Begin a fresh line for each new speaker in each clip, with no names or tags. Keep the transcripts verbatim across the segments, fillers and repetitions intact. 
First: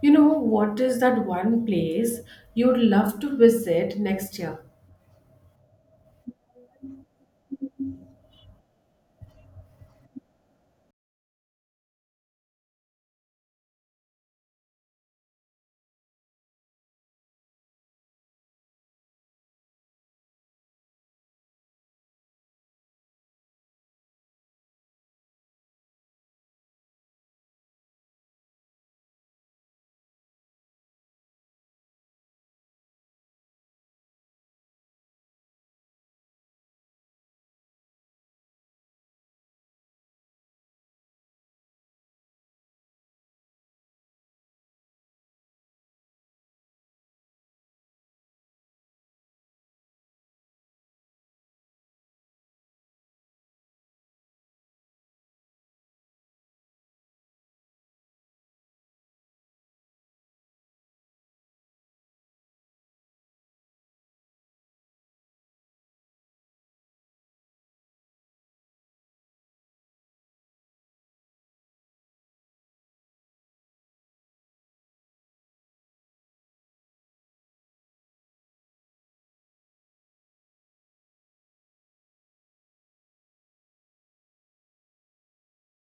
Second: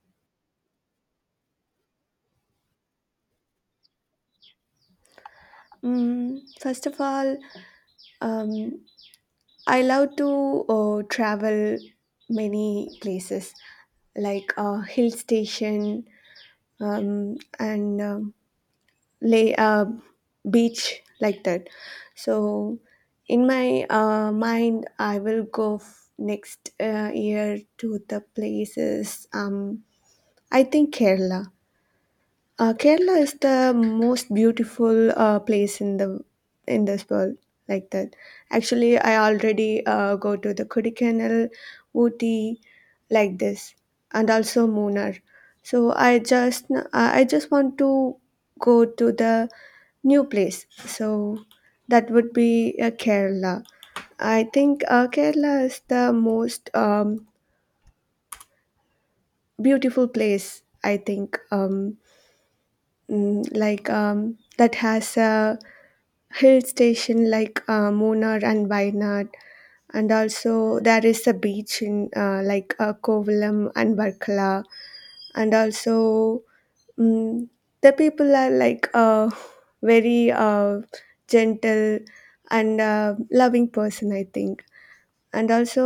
You know, what is that one place you'd love to visit next year?
Mm, first of all, um, I love to uh, travel many places, like uh, hill station, um, and um, lay uh, beach, like that. So in my uh, mind, I will go f- next uh, year to the places. Um, I think Kerala. Uh, Kerala is the most beautiful uh, place in the in this world. Like that, actually, I already uh, go to the Kodaikanal, Ooty, like this, and also Munnar. So I just uh, I just want to go to the new place. So that would be uh, Kerala. I think uh, Kerala is the most um, beautiful place, I think. Um, mm, like um, that has a hill station like uh, Munnar and Wayanad, and also there is a beach in uh, like uh, Kovalam and Varkala, and also mm the people are like uh, very uh, gentle and uh, loving person, I think, and also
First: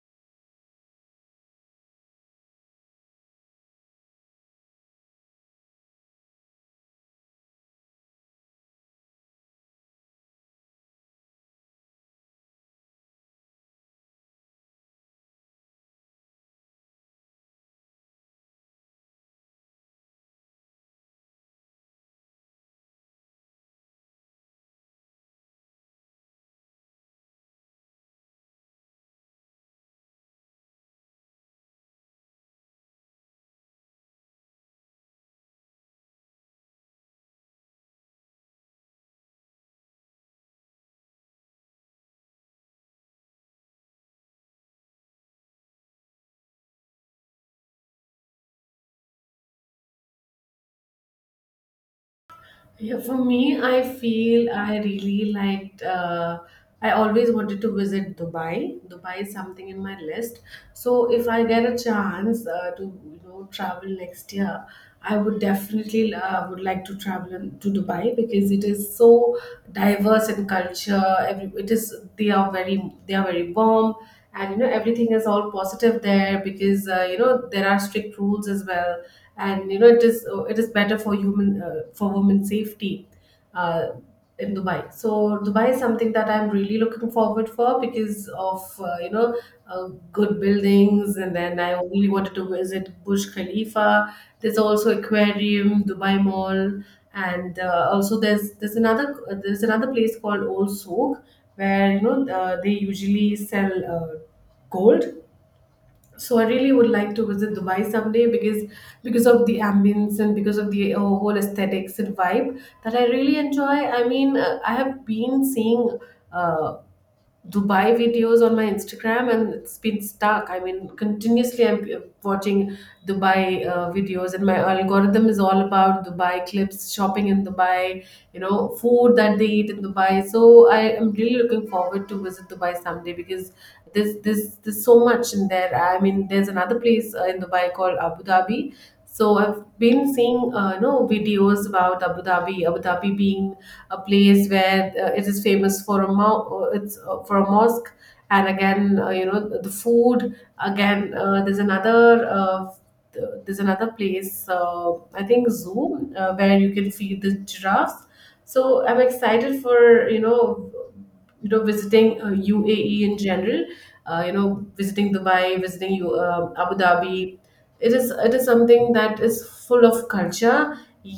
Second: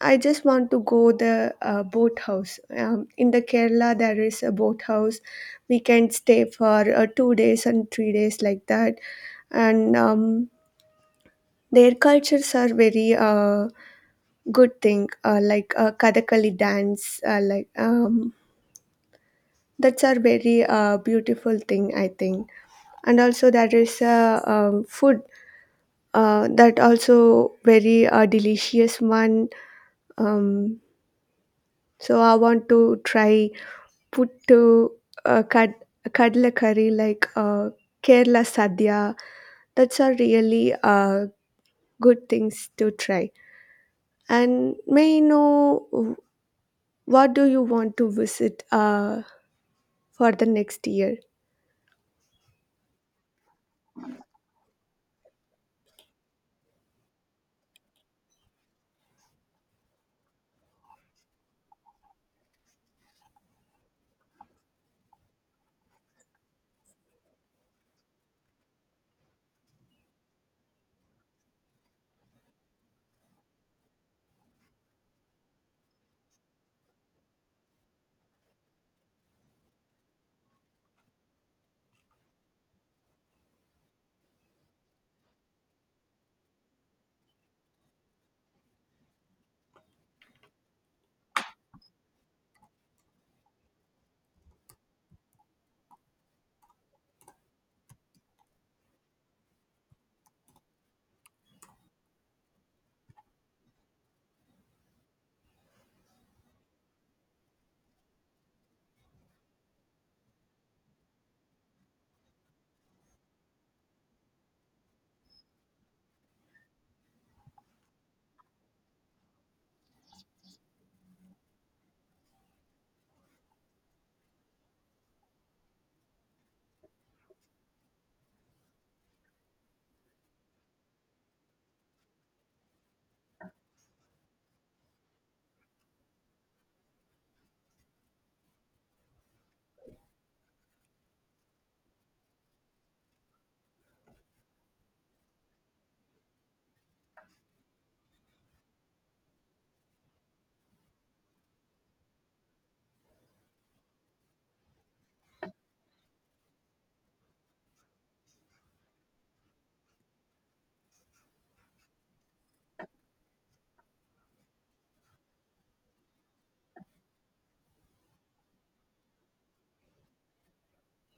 I just want to go the uh, boat house, um, in the Kerala there is a boat house. We can stay for uh, two days and three days, like that, and um, their cultures are very uh, good thing, uh, like uh, kathakali dance, uh, like um, that's a very uh, beautiful thing, I think. And also there is a um, food, uh, that also very uh, delicious one. um, so I want to try put to uh, kad- kadalakari, like uh, Kerala sadhya. That's are really uh, good things to try. And may I know w- what do you want to visit uh, for the next year?
Yeah, for me, I feel I really liked. Uh, I always wanted to visit Dubai. Dubai is something in my list. So if I get a chance uh, to you know travel next year, I would definitely uh, would like to travel in- to Dubai because it is so diverse in culture. Every it is they are very they are very warm, and you know everything is all positive there because uh, you know there are strict rules as well and you know it is uh, it is better for human uh, for women's safety uh, in Dubai. So Dubai is something that I'm really looking forward for because of uh, you know uh, good buildings, and then I really wanted to visit Burj Khalifa. There's also aquarium, Dubai Mall, and uh, also there's there's another there's another place called Old Souk where you know uh, they usually sell uh, gold. So I really would like to visit Dubai someday because because of the ambience and because of the uh, whole aesthetics and vibe that I really enjoy. I mean, uh, I have been seeing uh, Dubai videos on my Instagram, and it's been stuck. I mean, continuously I'm uh, watching Dubai uh, videos, and my algorithm is all about Dubai clips, shopping in Dubai, you know, food that they eat in Dubai. So I am really looking forward to visit Dubai someday because there's there's there's so much in there. I mean, there's another place uh, in Dubai called Abu Dhabi. So I've been seeing, uh, you know, videos about Abu Dhabi, Abu Dhabi being a place where uh, it is famous for a mo- uh, it's uh, for a mosque, and again uh, you know the food. Again uh, there's another uh, th- there's another place uh, I think zoo uh, where you can feed the giraffes. So I'm excited for you know you know visiting uh, UAE in general, uh, you know visiting Dubai, visiting U- uh, Abu Dhabi. It is it is something that is full of culture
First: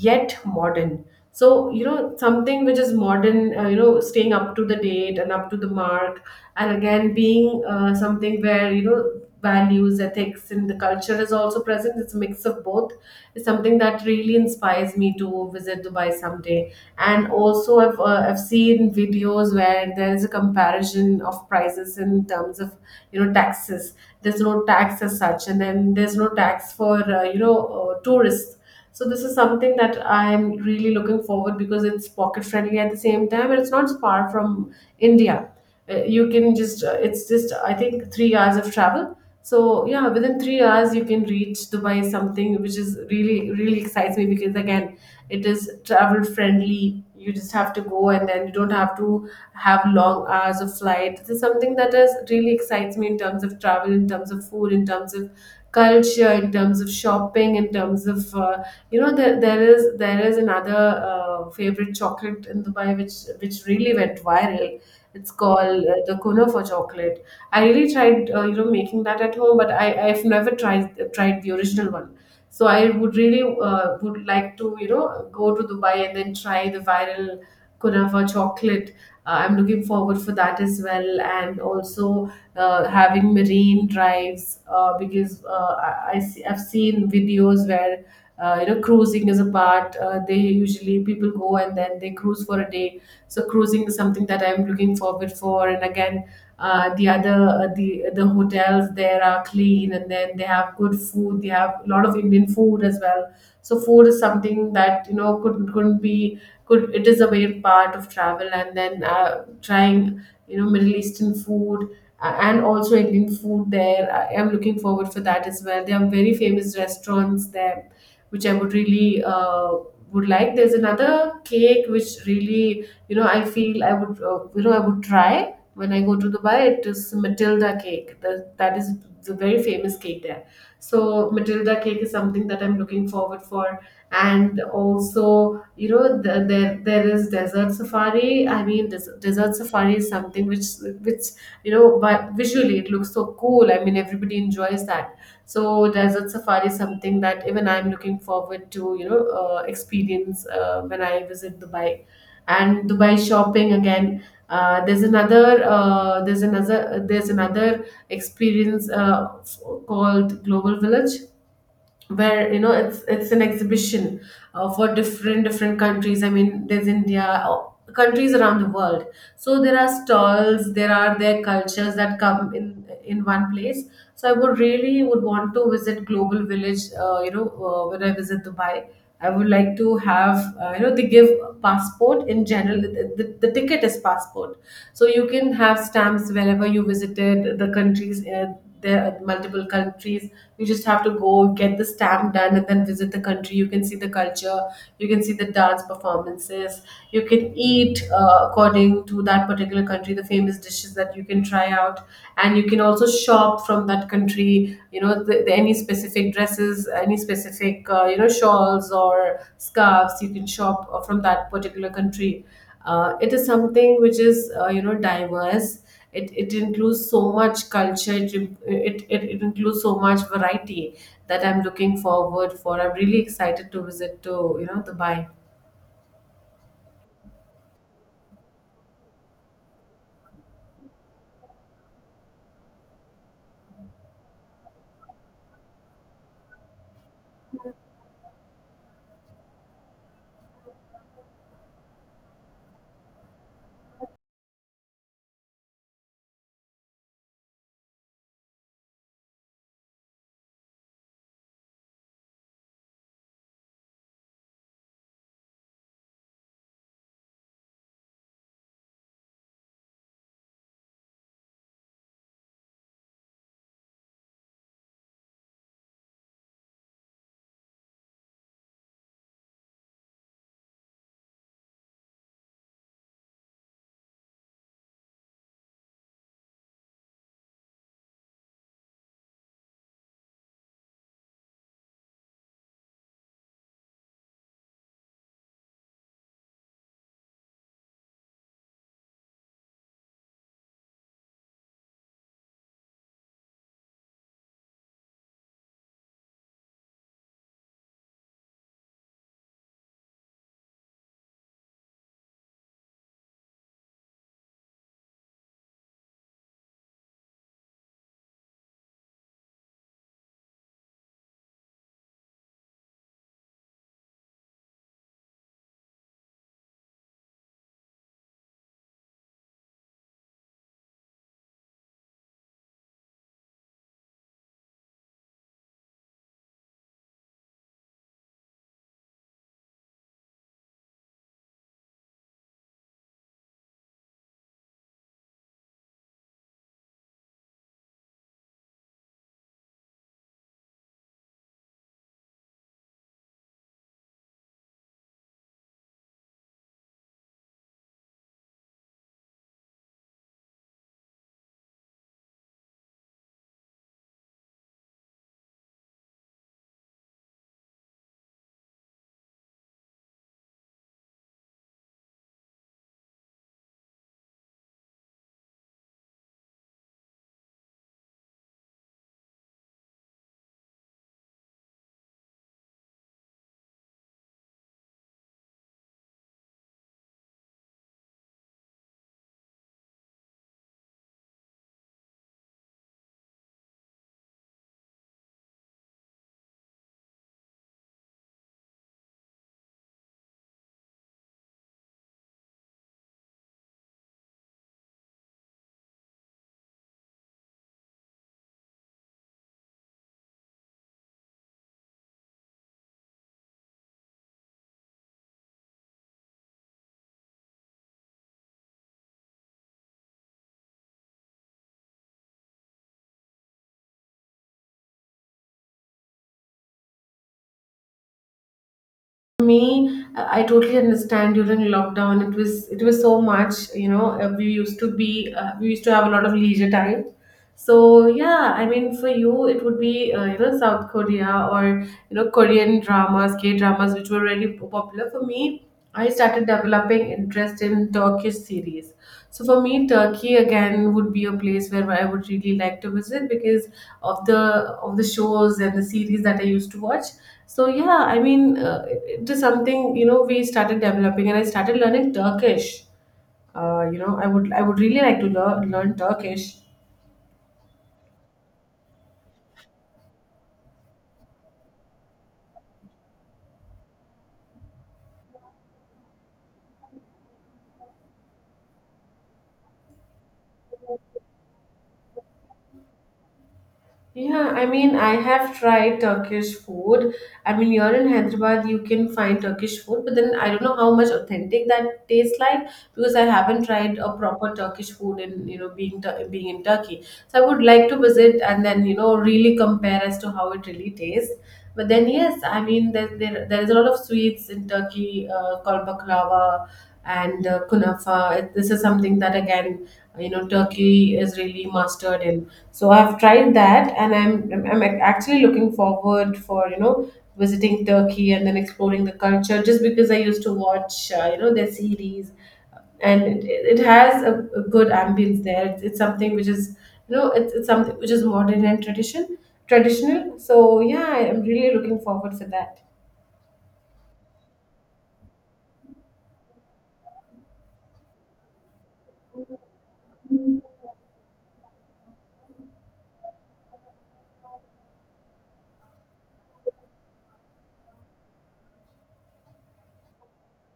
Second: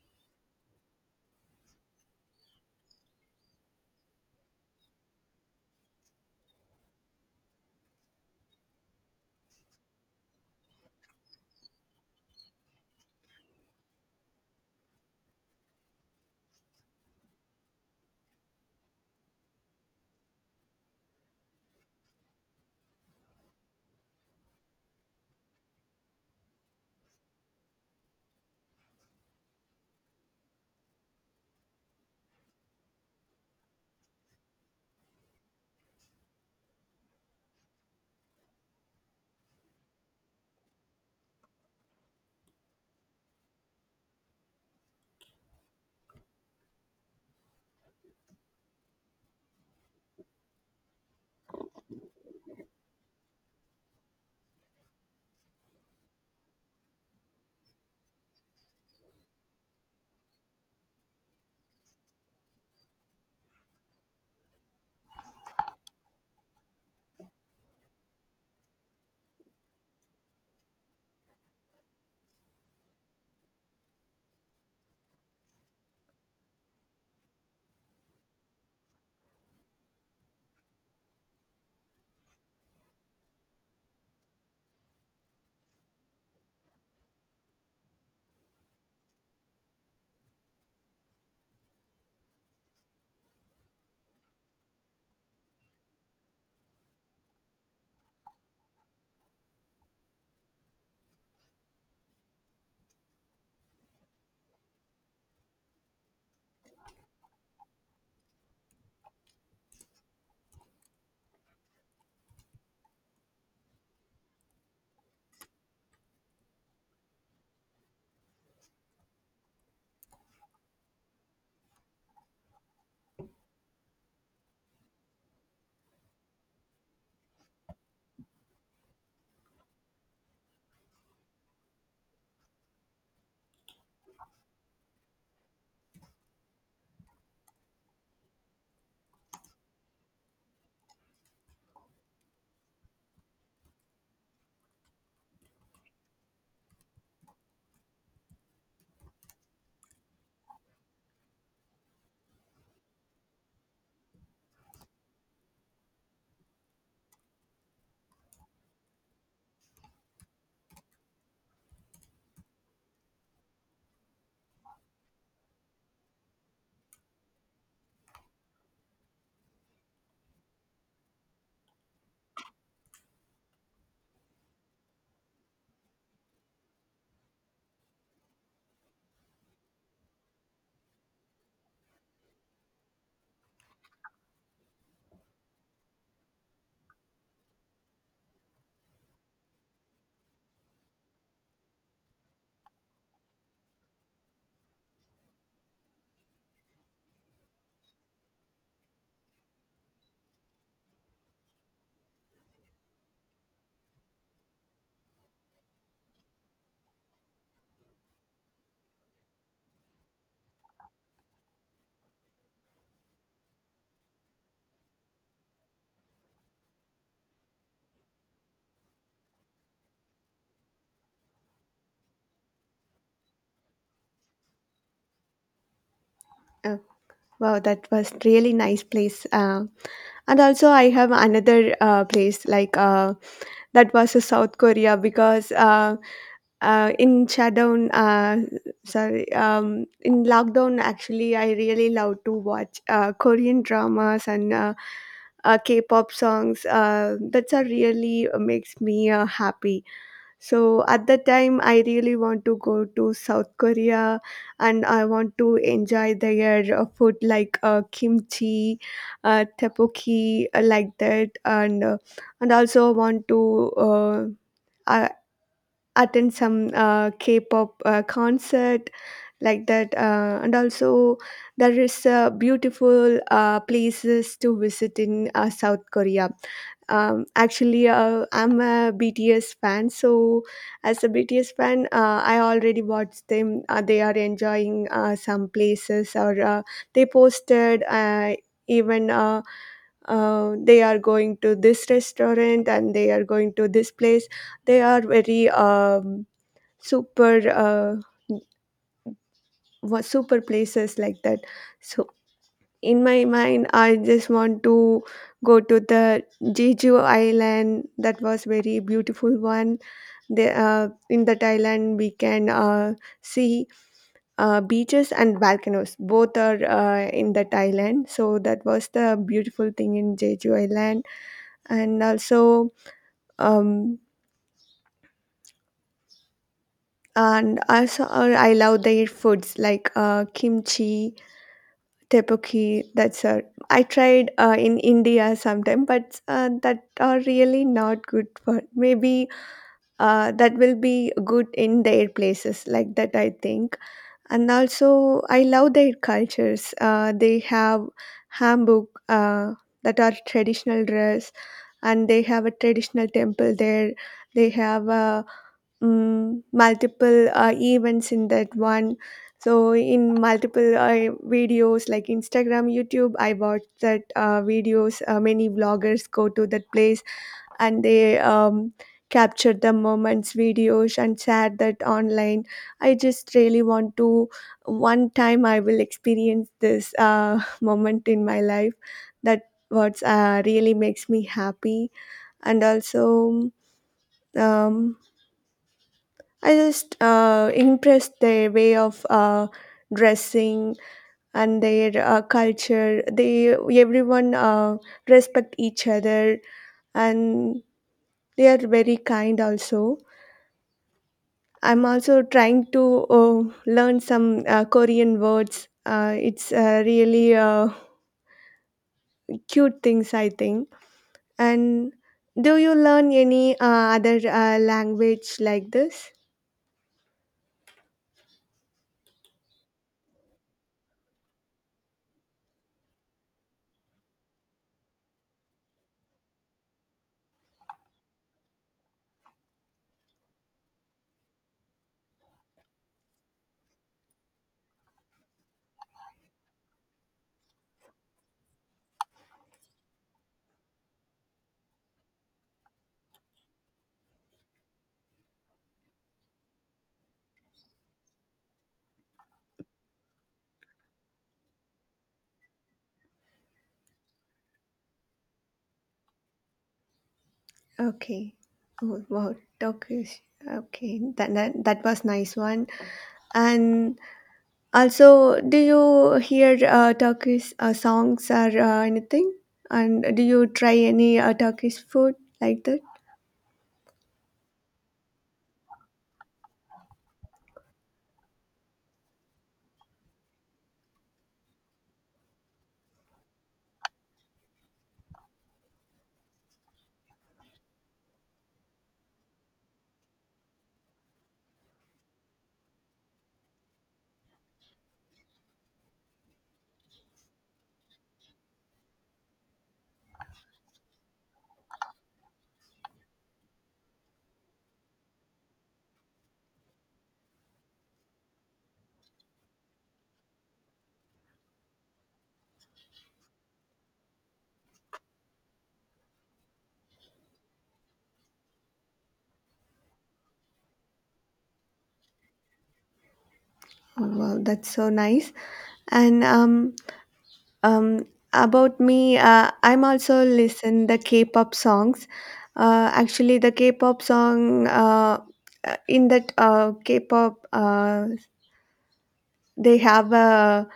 yet modern. So you know something which is modern, uh, you know staying up to the date and up to the mark, and again being uh, something where you know values, ethics and the culture is also present. It's a mix of both. It's something that really inspires me to visit Dubai someday. And also i've, uh, I've seen videos where there is a comparison of prices in terms of you know taxes. There's no tax as such, and then there's no tax for uh, you know uh, tourists. So this is something that I'm really looking forward because it's pocket friendly at the same time, and it's not far from India. Uh, you can just uh, it's just I think three hours of travel. So yeah, within three hours you can reach Dubai, something which is really really excites me because again it is travel friendly. You just have to go, and then you don't have to have long hours of flight. This is something that is really excites me in terms of travel, in terms of food, in terms of culture, in terms of shopping, in terms of uh, you know there, there is there is another uh, favorite chocolate in Dubai which which really went viral. It's called uh, the kunafa chocolate. I really tried uh, you know making that at home, but i i've never tried tried the original one. So I would really uh, would like to you know go to Dubai and then try the viral kunafa chocolate. Uh, I'm looking forward for that as well, and also uh, having marine drives uh, because uh, I, I see, I've seen videos where uh, you know cruising is a part. Uh, they usually people go, and then they cruise for a day. So cruising is something that I'm looking forward for, and again uh, the other uh, the the hotels there are clean, and then they have good food. They have a lot of Indian food as well. So food is something that you know could couldn't be could it is a main part of travel. And then uh, trying you know Middle Eastern food, uh, and also Indian food there. I am looking forward for that as well. There are very famous restaurants there which I would really uh, would like. There's another cake which really you know I feel I would uh, you know I would try when I go to Dubai. It is Matilda cake. That that is the very famous cake there. So Matilda cake is something that I'm looking forward for, and also you know the, there there is desert safari. I mean, des- desert safari is something which which you know but visually it looks so cool. I mean, everybody enjoys that. So desert safari is something that even I'm looking forward to you know uh, experience uh, when I visit Dubai, and Dubai shopping again. Uh, there's another uh, there's another there's another experience uh, f- called Global Village where you know it's it's an exhibition uh, for different different countries. I mean, there's India, uh, countries around the world. So there are stalls, there are their cultures that come in in one place. So I would really would want to visit Global Village, uh, you know uh, when I visit Dubai. I would like to have uh, you know they give passport in general. The, the, the ticket is passport. So you can have stamps wherever you visited the countries. Uh, there are multiple countries. You just have to go, get the stamp done, and then visit the country. You can see the culture, you can see the dance performances, you can eat uh, according to that particular country the famous dishes that you can try out. And you can also shop from that country, you know the, the, any specific dresses, any specific uh, you know shawls or scarves. You can shop uh, from that particular country. Uh, it is something which is uh, you know diverse. It, it includes so much culture. It, it, it, it includes so much variety that I'm looking forward for. I'm really excited to visit to you know Dubai.
Uh, wow, that was really nice place. Uh, and also I have another uh, place, like uh, that was uh, South Korea, because uh, uh, in shutdown, uh, sorry, um, in lockdown, actually, I really love to watch uh, Korean dramas and uh, uh, K-pop songs. Uh, that's a really uh, makes me uh, happy. So at that time, I really want to go to South Korea, and I want to enjoy their uh, food, like uh, kimchi, uh, tteokbokki, uh, like that, and uh, and also want to uh, uh, attend some uh, K-pop uh, concert, like that, uh, and also there is uh, beautiful uh, places to visit in uh, South Korea. Um, actually, uh, I'm a BTS fan, so as a BTS fan uh, I already watched them. Uh, they are enjoying uh, some places, or uh, they posted, uh, even uh, uh, they are going to this restaurant and they are going to this place. They are very um, super uh, was super places, like that. So in my mind, I just want to go to the Jeju Island. That was very beautiful one. The, uh, in that island, we can uh, see uh, beaches and volcanoes. Both are uh, in that island. So that was the beautiful thing in Jeju Island. And also, um, and also, uh, I love their foods like uh, kimchi, tepuki. That's all I tried uh, in India sometime, but uh, that are really not good. For maybe uh, that will be good in their places, like that, I think. And also I love their cultures. Uh, they have hanbok, uh, that are traditional dress, and they have a traditional temple there. They have a mm, multiple uh, events in that one. So in multiple uh, videos like Instagram, YouTube, I watched that uh, videos. Uh, many vloggers go to that place and they um, capture the moments, videos, and share that online. I just really want to one time I will experience this uh, moment in my life. That what uh, really makes me happy, and also um, I just uh, impressed their way of uh, dressing and their uh, culture. They, everyone uh, respect each other, and they are very kind also. I'm also trying to uh, learn some uh, Korean words. Uh, it's uh, really uh, cute things, I think. And do you learn any uh, other uh, language like this?
Me, I totally understand. During lockdown, it was it was so much you know uh, we used to be uh, we used to have a lot of leisure time. So yeah, I mean, for you, it would be uh, you know South Korea or you know Korean dramas, K dramas, which were really p- popular. For me, I started developing interest in Turkish series. So for me, Turkey again would be a place where I would really like to visit because of the of the shows and the series that I used to watch. So yeah, I mean, uh, it, it is something you know we started developing, and I started learning Turkish. Uh, you know, I would I would really like to learn learn Turkish.
Okay. Oh wow, Turkish. Okay, that, that that was nice one. And also, do you hear uh, Turkish uh, songs or uh, anything? And do you try any uh, Turkish food, like that?
Yeah, I mean, I have tried Turkish food. I mean, you're in Hyderabad, you can find Turkish food, but then I don't know how much authentic that tastes like because I haven't tried a proper Turkish food in, you know, being Tur- being in Turkey. So I would like to visit and then, you know, really compare as to how it really tastes. But then, yes, I mean, there there, there is a lot of sweets in Turkey uh, called baklava and uh, kunafa. This is something that again you know Turkey is really mastered in. So I've tried that, and i'm i'm I'm actually looking forward for you know visiting Turkey and then exploring the culture just because I used to watch uh, you know their series. And it, it it has a, a good ambience there. It's, it's something which is you know it's, it's something which is modern and tradition traditional. So yeah, I'm really looking forward for that.
Oh, wow, that's so nice. And um um about me, uh, I'm also listen the K-pop songs. Uh, actually, the K-pop song, uh, uh, in that uh, K-pop, uh, they have a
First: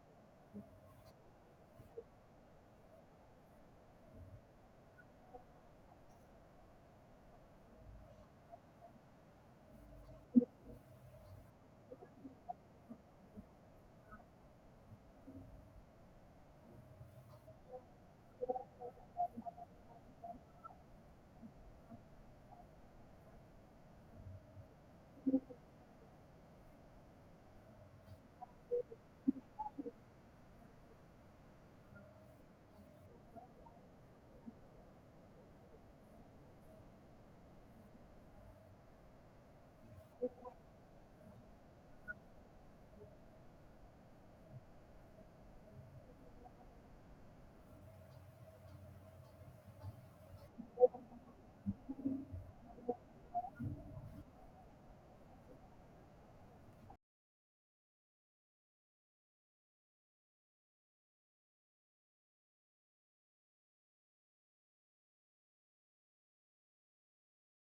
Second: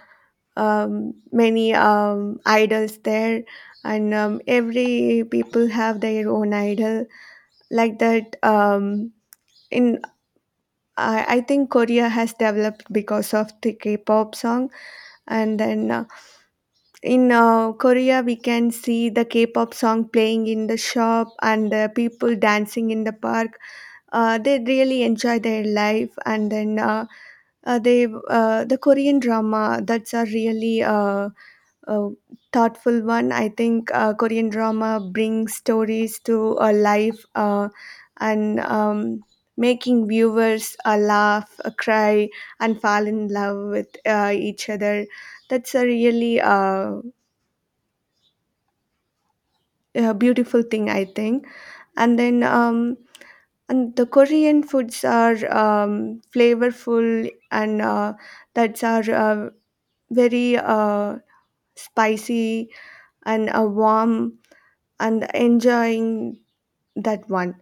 um, many um, idols there, and um, every people have their own idol, like that, um, in I, I think Korea has developed because of the K-pop song, and then uh, in uh, Korea we can see the K-pop song playing in the shop and the people dancing in the park. Uh, they really enjoy their life, and then uh, uh, they uh, the Korean drama that's are really uh, a thoughtful one. I think uh, Korean drama brings stories to uh, life, uh, and um, making viewers uh, laugh, uh, cry, and fall in love with uh, each other. That's a really uh, a beautiful thing, I think. And then um, and the Korean foods are um, flavorful and uh, that's are uh, very uh, spicy, and uh, warm, and enjoying that one.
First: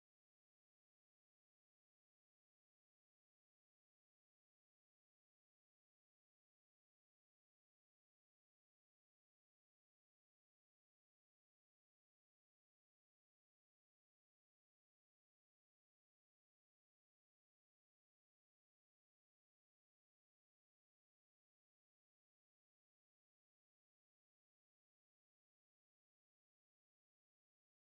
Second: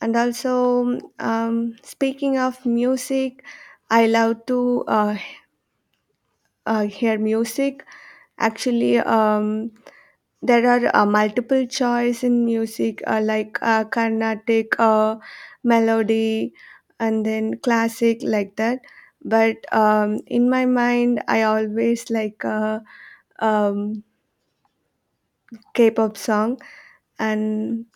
And also, um, speaking of music, I love to uh, uh, hear music. Actually, um, there are uh, multiple choice in music, uh, like uh, Carnatic uh, melody, and then classic, like that. But um, in my mind, I always like a um, K-pop song, and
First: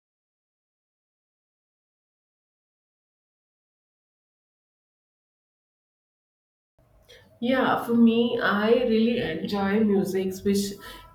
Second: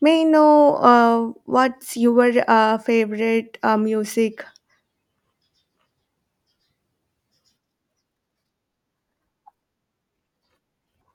may I know uh, what's your uh, favorite uh, music?
Yeah, for me, I really enjoy musics which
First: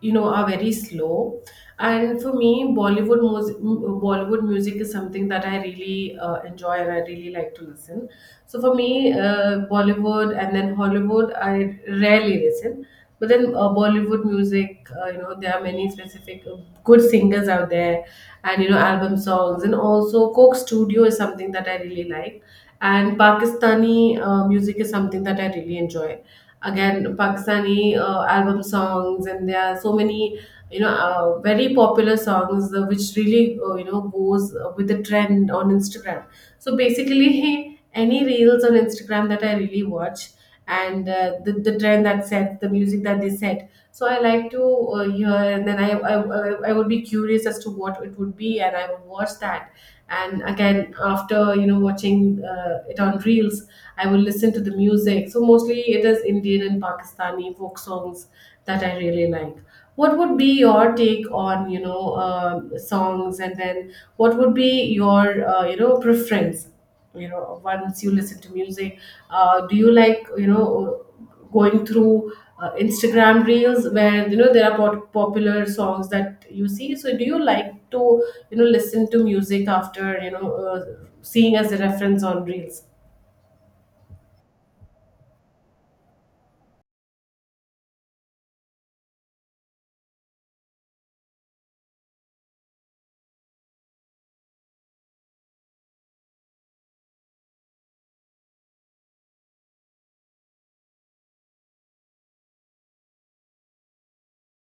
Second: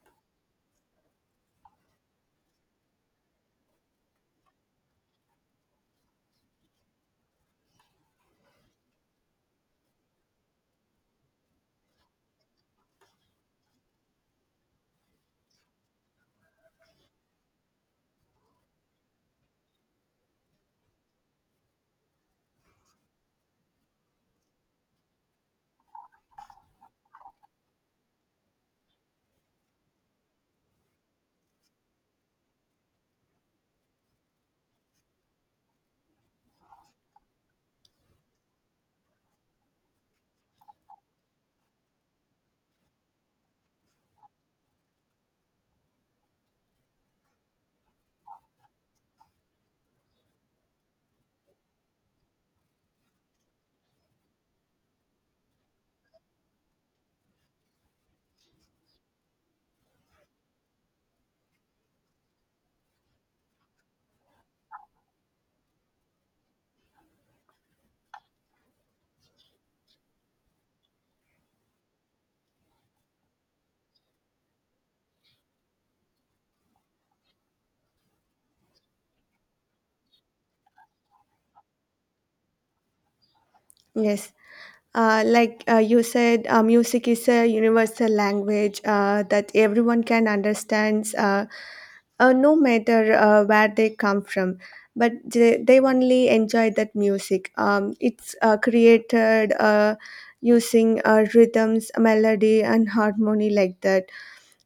you know are very slow. And for me, Bollywood mus- Bollywood music is something that I really uh, enjoy and I really like to listen. So for me, uh, Bollywood and then Hollywood, I rarely listen. But then uh, Bollywood music, uh, you know, there are many specific uh, good singers out there, and you know, album songs, and also Coke Studio is something that I really like, and Pakistani uh, music is something that I really enjoy. Again, Pakistani uh, album songs, and there are so many, you know, uh, very popular songs uh, which really, uh, you know, goes uh, with the trend on Instagram. So basically, any reels on Instagram that I really watch, and uh, the, the trend that set, the music that they set. So I like to uh, hear, and then I, I I I would be curious as to what it would be, and I would watch that. And again, after you know watching uh, it on reels, I will listen to the music. So mostly it is Indian and Pakistani folk songs that I really like. What would be your take on you know uh, songs? And then what would be your uh, you know preference, you know once you listen to music? Uh, do you like, you know going through uh, Instagram reels where you know there are pop- popular songs that you see? So do you like to, you know listen to music after you know uh, seeing as a reference on reels?
Yes, uh, like uh, you said, uh, music is a universal language uh, that everyone can understand, uh, uh, no matter uh, where they come from. But they, they only enjoy that music. Um, it's uh, created uh, using uh, rhythms, melody, and harmony, like that.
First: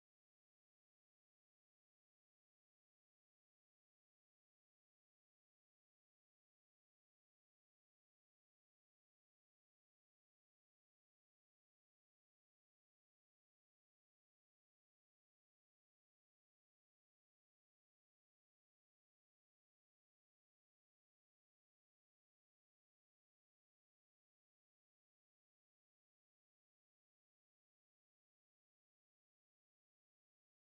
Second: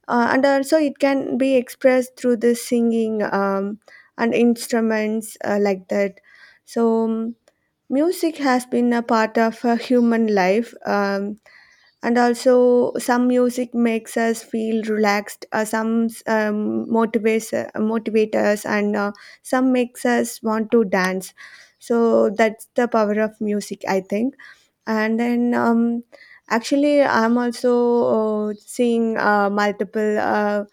Uh, and also, it can be expressed through the singing, um, and instruments, uh, like that. So, um, music has been a part of uh, human life, um, and also some music makes us feel relaxed. Uh, some um, motivates uh, motivate us, and uh, some makes us want to dance. So that's the power of music, I think. And then um, actually I'm also uh, seeing uh, multiple uh,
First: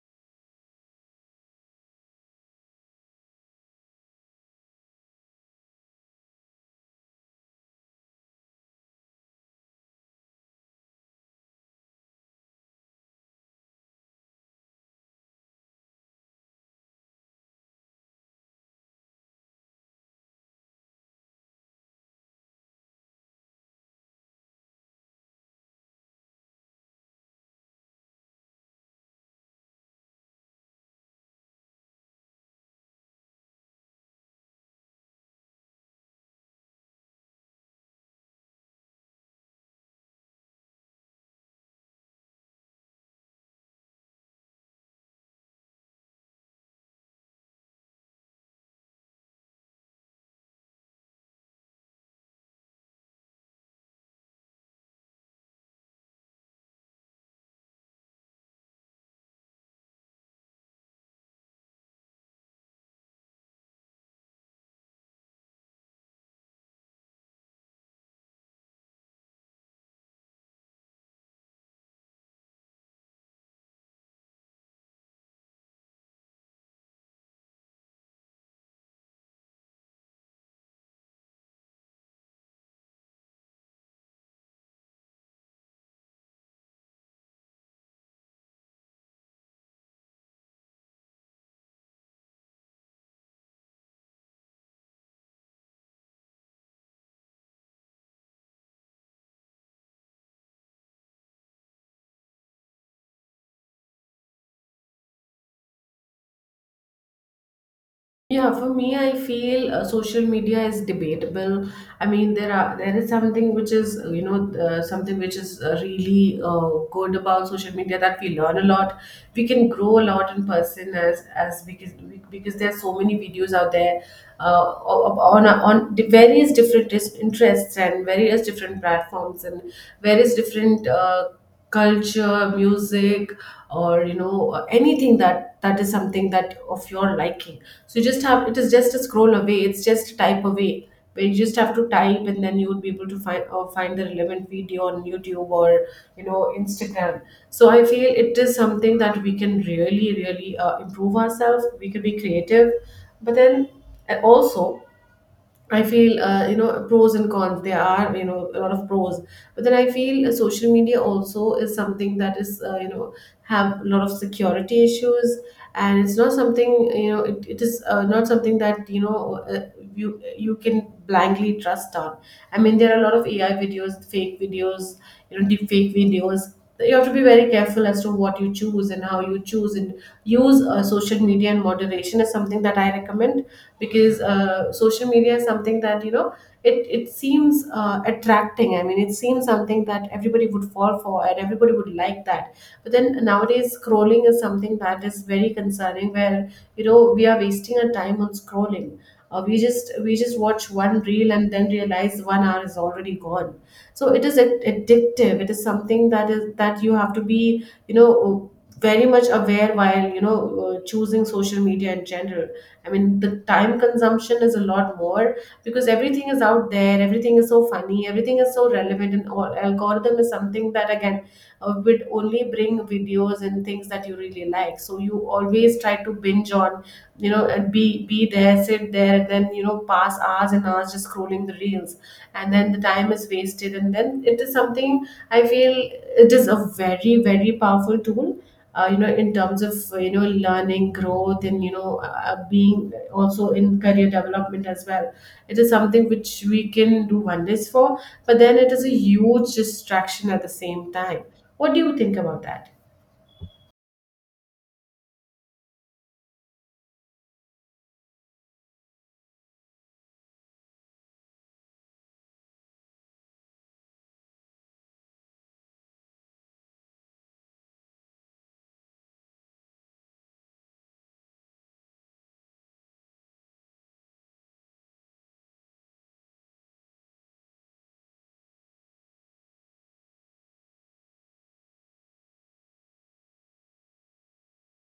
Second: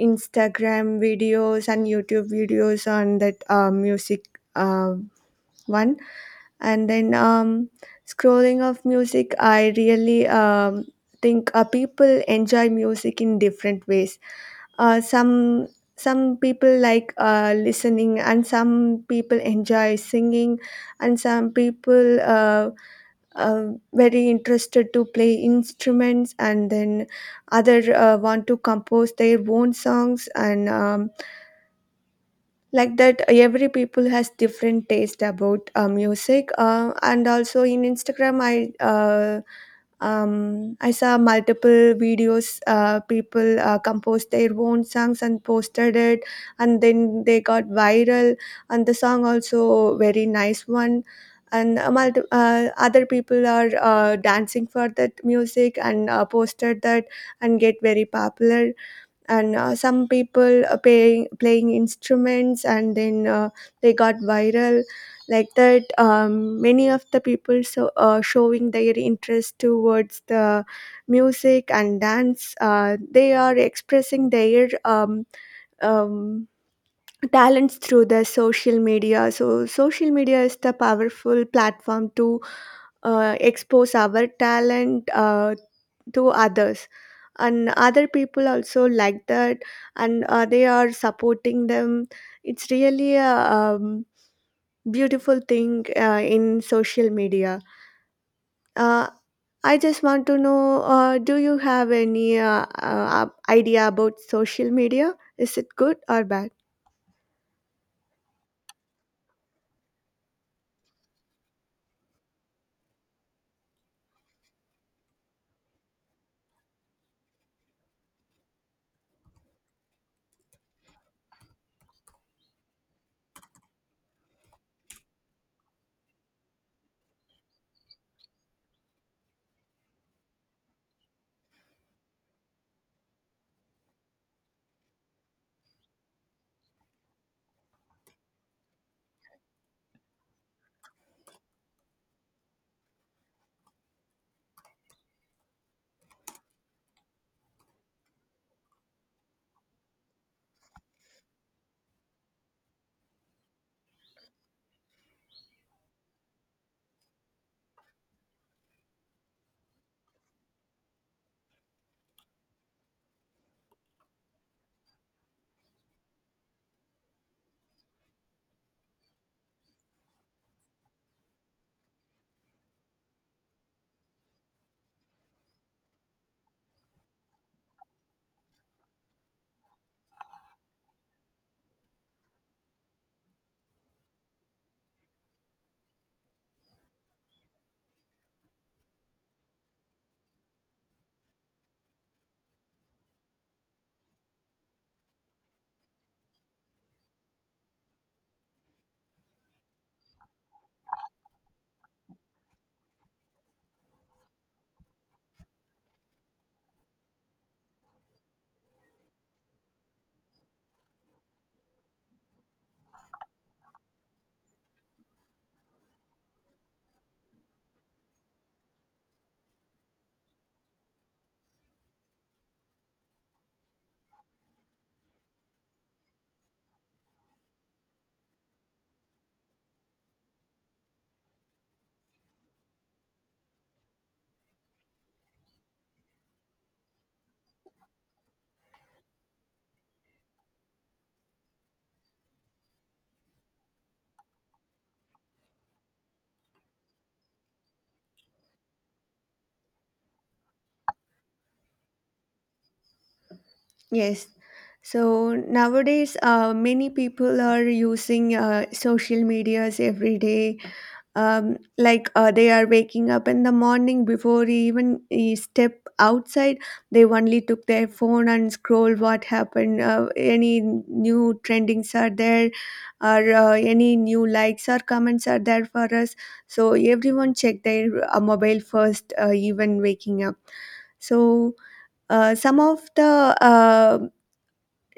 Instagram videos and YouTube videos on that uh, music uh, one. And then um, scrolling of music, I really um, think uh, people enjoy music in different ways. Uh, some some people like uh, listening, and some people enjoy singing, and some people uh, uh, very interested to play instruments, and then other uh, want to compose their own songs and. Um, like that, every people has different taste about uh, music, uh, and also in Instagram i uh, um, i saw multiple videos, uh, people uh, composed their own songs and posted it, and then they got viral, and the song also very nice one, and uh, multi- uh, other people are uh, dancing for that music, and uh, posted that, and get very popular, and uh, some people uh, paying, playing instruments, and then uh, they got viral, like that, um, many of the people, so uh, showing their interest towards the music and dance. Uh, they are expressing their um, um, talents through the social media. So social media is the powerful platform to uh, expose our talent uh, to others, and other people also like that, and uh, they are supporting them. It's really a um, beautiful thing uh, in social media. uh, I just want to know, uh, do you have any uh, uh, idea about social media? Is it good or bad?
Yeah, for me, I feel uh, social media is debatable. I mean, there are there is something which is uh, you know uh, something which is uh, really uh, good about social media, that we learn a lot. We can grow a lot in person, as as because because there are so many videos out there, uh, on on the various different dis- interests and various different platforms and various different uh, culture, music, or you know anything that that is something that of your liking. So you just have, it is just a scroll away. It's just a type away, where you just have to type and then you would be able to find or find the relevant video on YouTube or you know Instagram. So I feel it is something that we can really really uh, improve ourselves. We can be creative, but then and also, I feel uh, you know pros and cons. There are, you know a lot of pros, but then I feel uh, social media also is something that is, uh, you know have a lot of security issues, and it's not something, you know it, it is, uh, not something that you know uh, you you can blindly trust on. I mean, there are a lot of A I videos, fake videos, you know, deep fake videos. You have to be very careful as to what you choose and how you choose and use uh, social media in moderation is something that I recommend. Because uh, social media is something that, you know it, it seems uh, attracting. I mean, it seems something that everybody would fall for and everybody would like that. But then nowadays scrolling is something that is very concerning, where you know we are wasting our time on scrolling. Uh, we just we just watch one reel and then realize one hour is already gone. So it is ad- addictive. It is something that is that you have to be, you know uh, very much aware while you know uh, choosing social media in general. I mean, the time consumption is a lot more because everything is out there, everything is so funny, everything is so relevant, and all algorithm is something that again uh, would only bring videos and things that you really like, so you always try to binge on, you know and be be there, sit there, and then you know pass hours and hours just scrolling the reels. And then the time is wasted, and then it is something, I feel, it is a very very powerful tool, uh, you know in terms of uh, you know learning, growth, and you know uh, being also in career development as well. It is something which we can do wonders for, but then it is a huge distraction at the same time. What do you think about that?
Yes, so nowadays uh, many people are using uh, social medias every day, um, like, uh, they are waking up in the morning. Before he even he step outside, they only took their phone and scroll what happened. Uh, any new trendings are there, or uh, any new likes or comments are there for us. So everyone check their uh, mobile first, uh, even waking up. So uh, some of the uh,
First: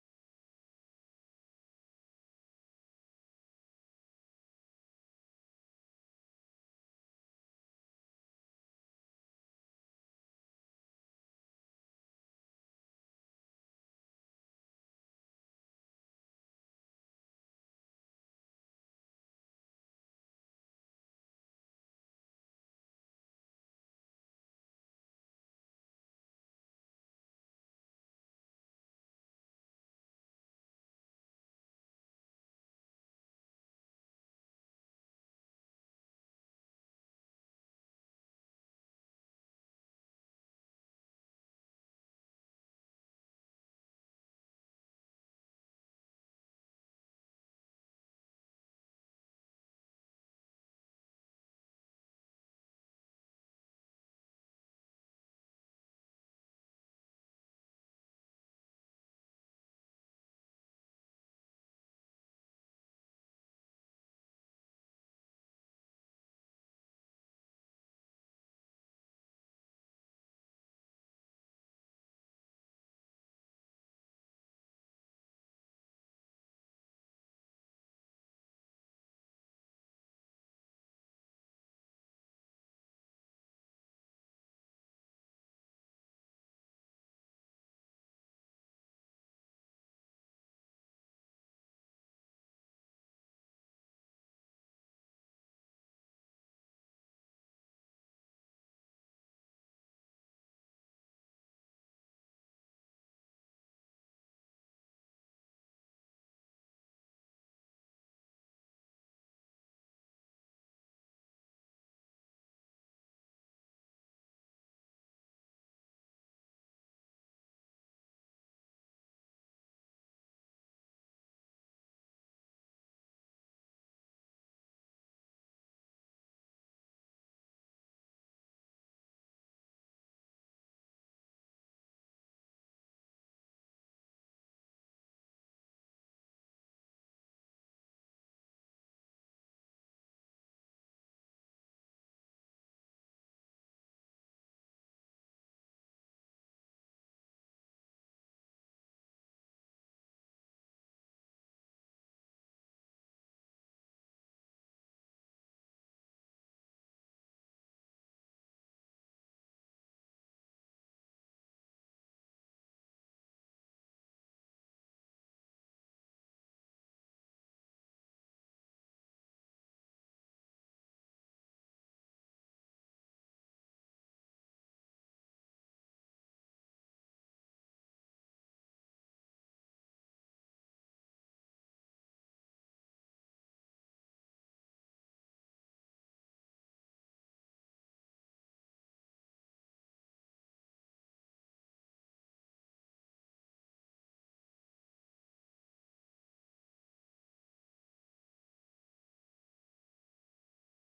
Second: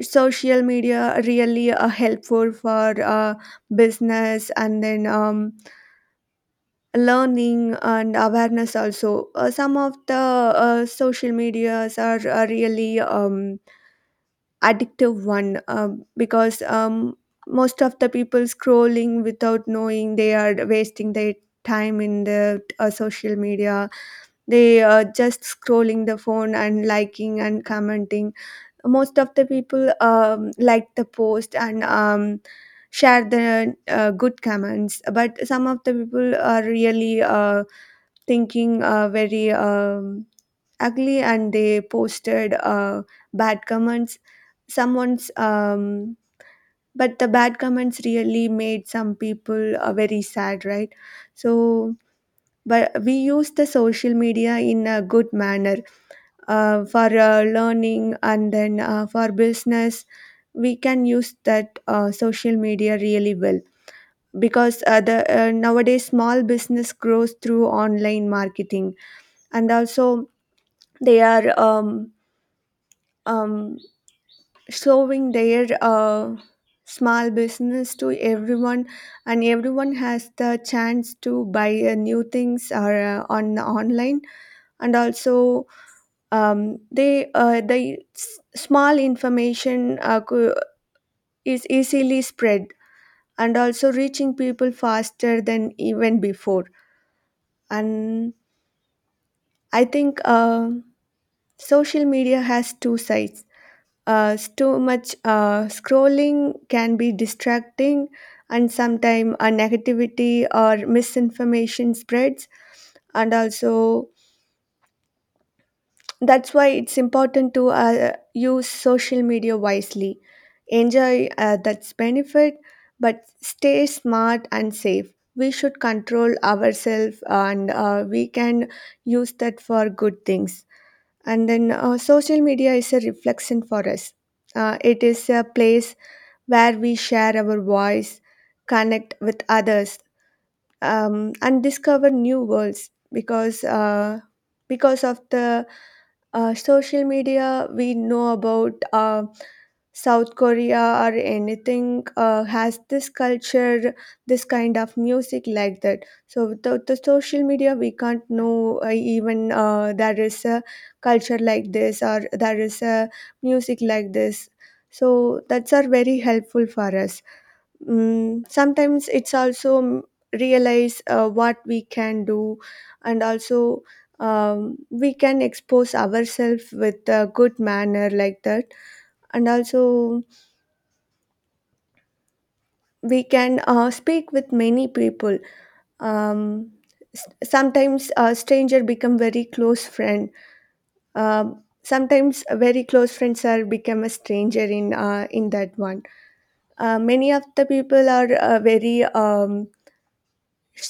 social media are really uh, helpful for uh, business and then um, learning and awareness also. Uh, some of the uh, social medias are, are really um, addictive one, um, because um, most of the people scrolling without knowing they are wasting their time in the uh, social media. They are just scrolling the phone and liking and commenting. Most of the people um, like the post and um, share the uh, good comments, but some of the people are really uh, thinking uh, very um, ugly and they posted uh, bad comments, someone's, um, but the bad comments really made some people uh, very sad, right? So but we use the social media in a good manner, uh, for uh, learning and then uh, for business. We can use that uh, social media really well, because uh, the uh, nowadays small business grows through online marketing, and also they are um, um, showing their uh, small business to everyone, and everyone has the chance to buy uh, new things or uh, on online. And also um, they uh, the s- small information uh, co- is easily spread and also reaching people faster than even before. And I think uh, social media has two sides. Uh, s- too much uh, scrolling can be distracting, and sometimes uh, negativity or misinformation spreads, and also that's why it's important to uh, use social media wisely, enjoy uh, that's benefit, but stay smart and safe. We should control ourselves, and uh, we can use that for good things. And then uh, social media is a reflection for us. Uh, it is a place where we share our voice, connect with others, um, and discover new worlds, because uh, because of the uh, social media we know about uh, South Korea, or anything uh, has this culture, this kind of music, like that. So without the social media, we can't know, uh, even uh, there is a culture like this or there is a music like this. So that's are very helpful for us. Mm, sometimes it's also mm, realize uh, what we can do, and also um, we can expose ourselves with a good manner, like that, and also we can uh, speak with many people, um, s- sometimes a stranger become very close friend. Um Sometimes very close friends are become a stranger in uh, in that one. Uh, many of the people are uh, very um,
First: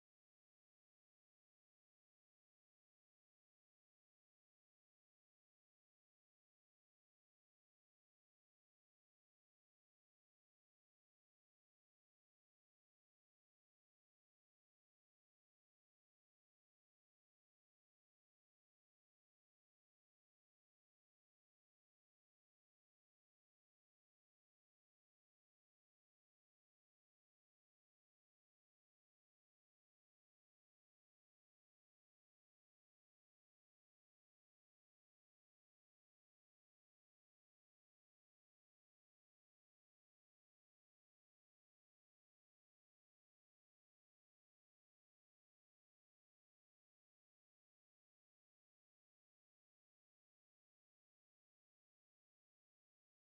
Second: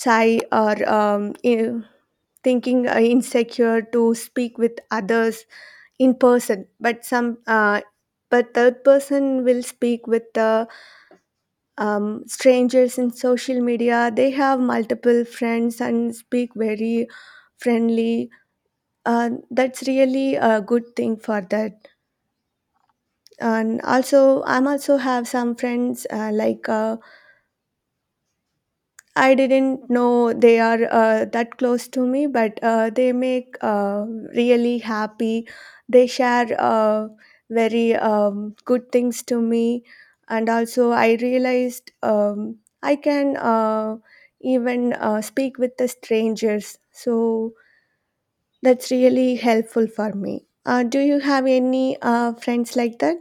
shy or um, thinking uh, insecure to speak with others in person, but some uh, but third person will speak with the um, strangers in social media. They have multiple friends and speak very friendly. Uh, that's really a good thing for that. And also I'm also have some friends, uh, like uh, I didn't know they are uh, that close to me, but uh, they make uh, really happy. They share uh, very um, good things to me, and also I realized um, I can uh, even uh, speak with the strangers. So that's really helpful for me. Uh, do you have any uh, friends like that?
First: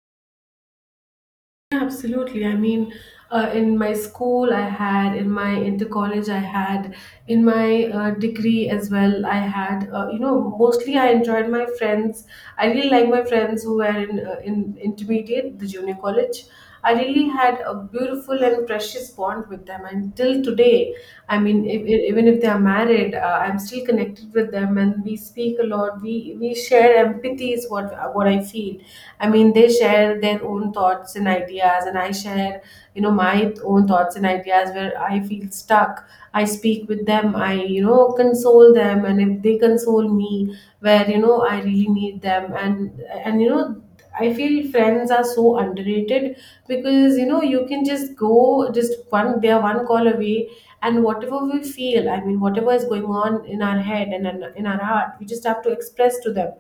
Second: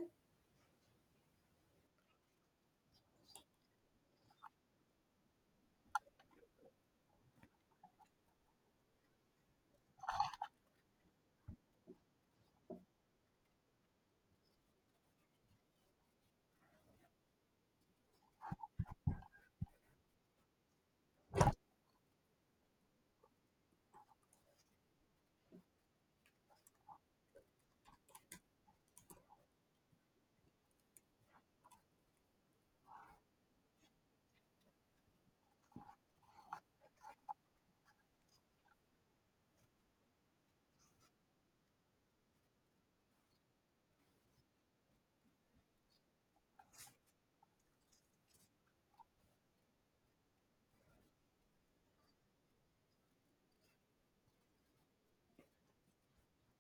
Yeah, absolutely. I mean, uh, in my school, I had, in my inter college, I had, in my uh, degree as well, I had. Uh, you know, mostly I enjoyed my friends. I really like my friends who were in, uh, in intermediate, the junior college. I really had a beautiful and precious bond with them, and till today, I mean, if, if- even if they are married, uh, I'm still connected with them, and we speak a lot. We we share empathy is what what I feel. I mean, they share their own thoughts and ideas, and I share you know my own thoughts and ideas where I feel stuck. I speak with them. I, you know console them, and if they console me, where you know I really need them, and and you know. I feel friends are so underrated, because you know you can just go, just one, they are one call away. And whatever we feel, I mean whatever is going on in our head and in in our heart, we just have to express to them.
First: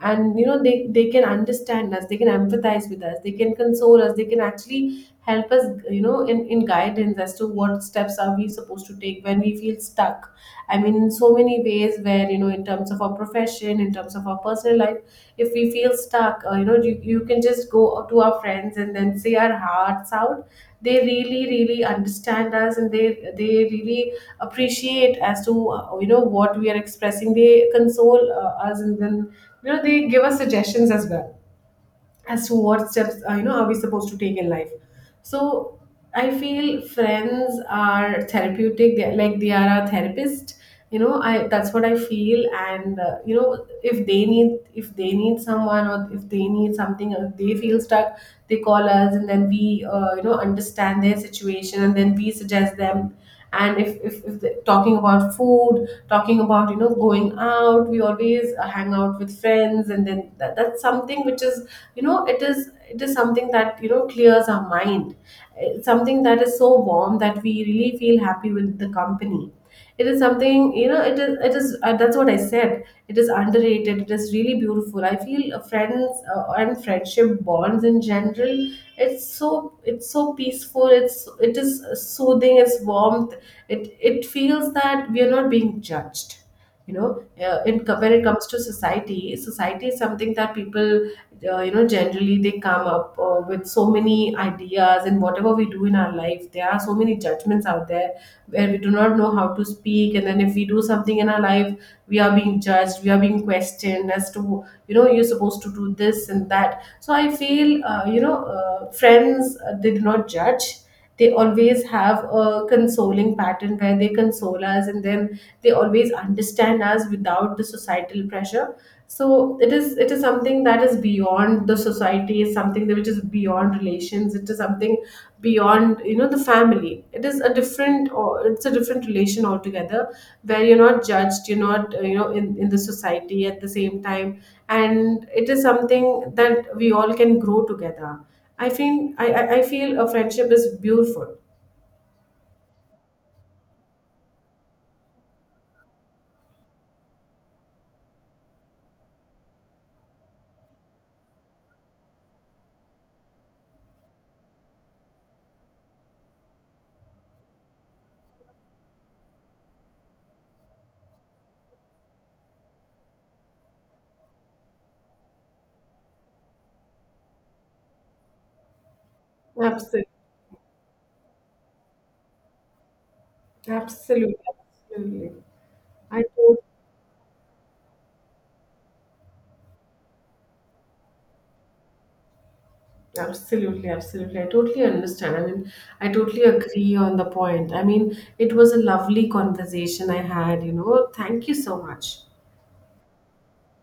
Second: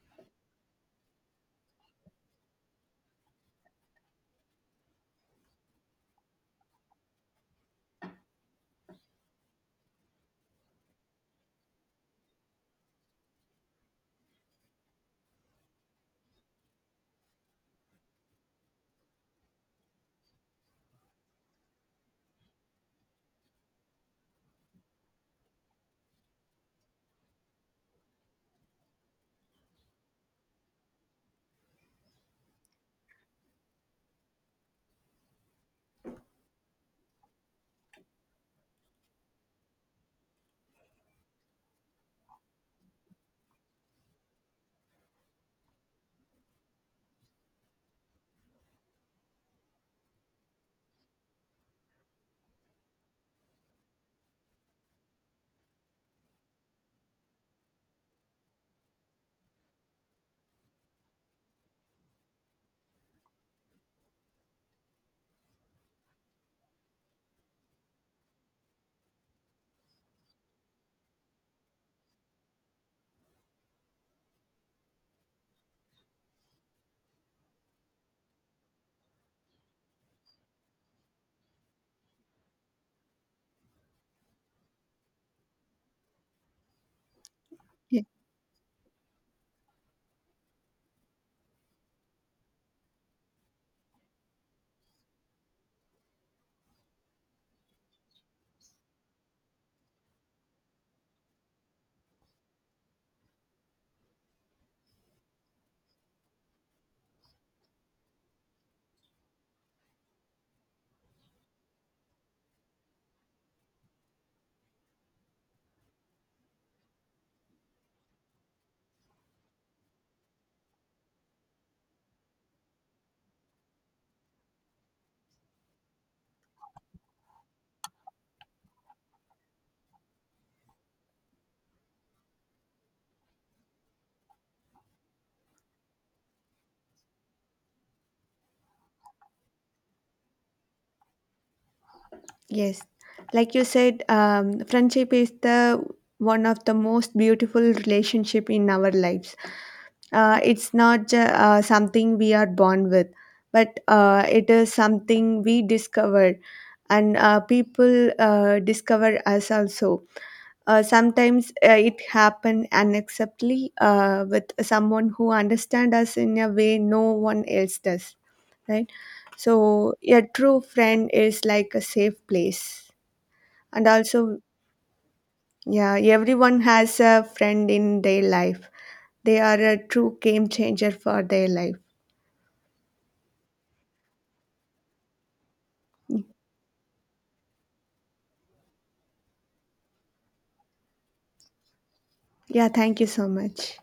And you know they they can understand us, they can empathize with us, they can console us, they can actually help us, you know in, in guidance as to what steps are we supposed to take when we feel stuck. I mean, in so many ways, where you know in terms of our profession, in terms of our personal life, if we feel stuck, uh, you know you, you can just go to our friends and then say our hearts out. They really really understand us, and they they really appreciate as to uh, you know what we are expressing. They console uh, us, and then you know they give us suggestions as well, as to what steps uh, you know are we supposed to take in life. So I feel friends are therapeutic, they like they are our therapist, you know I, that's what I feel. And uh, you know if they need, if they need someone, or if they need something, or if they feel stuck, they call us and then we, uh, you know understand their situation and then we suggest them. And if, if, if the, talking about food, talking about you know going out, we always uh, hang out with friends, and then that, that's something which is, you know it is, it is something that you know clears our mind. Uh, something that is so warm that we really feel happy with the company. It is something, you know it is, it is, uh, that's what I said, it is underrated, it is really beautiful. I feel uh, friends uh, and friendship bonds in general, it's so, it's so peaceful, it's, it is soothing, it's warmth. it it feels that we are not being judged, you know uh, in co- when it comes to society. Society is something that people uh, you know generally they come up uh, with so many ideas, and whatever we do in our life, there are so many judgments out there, where we do not know how to speak. And then if we do something in our life, we are being judged, we are being questioned as to, you know you're supposed to do this and that. So I feel uh, you know uh, friends uh, they do not judge. They always have a consoling pattern, where they console us, and then they always understand us without the societal pressure. So it is, it is something that is beyond the society, is something that which is beyond relations. It is something beyond, you know the family. It is a different, or it's a different relation altogether, where you're not judged, you're not uh, you know in, in the society at the same time. And it is something that we all can grow together. I feel, i, I I feel a friendship is beautiful.
Yes, like you said, um, friendship is the one of the most beautiful relationship in our lives. Uh, it's not ju- uh, something we are born with, but uh, it is something we discover, and uh, people uh, discover us also. Uh, sometimes uh, it happen unacceptably uh, with someone who understand us in a way no one else does, right? So,
Absolutely,
a true friend is like a safe place, and
absolutely,
also,
absolutely.
yeah,
I tot-
everyone has a friend in their life. They are a true game changer for their life.
Absolutely, absolutely. I totally understand. I mean, I totally agree on the point. I mean, it was a lovely conversation I had, you know. Thank you so much.
Yeah, thank you so much.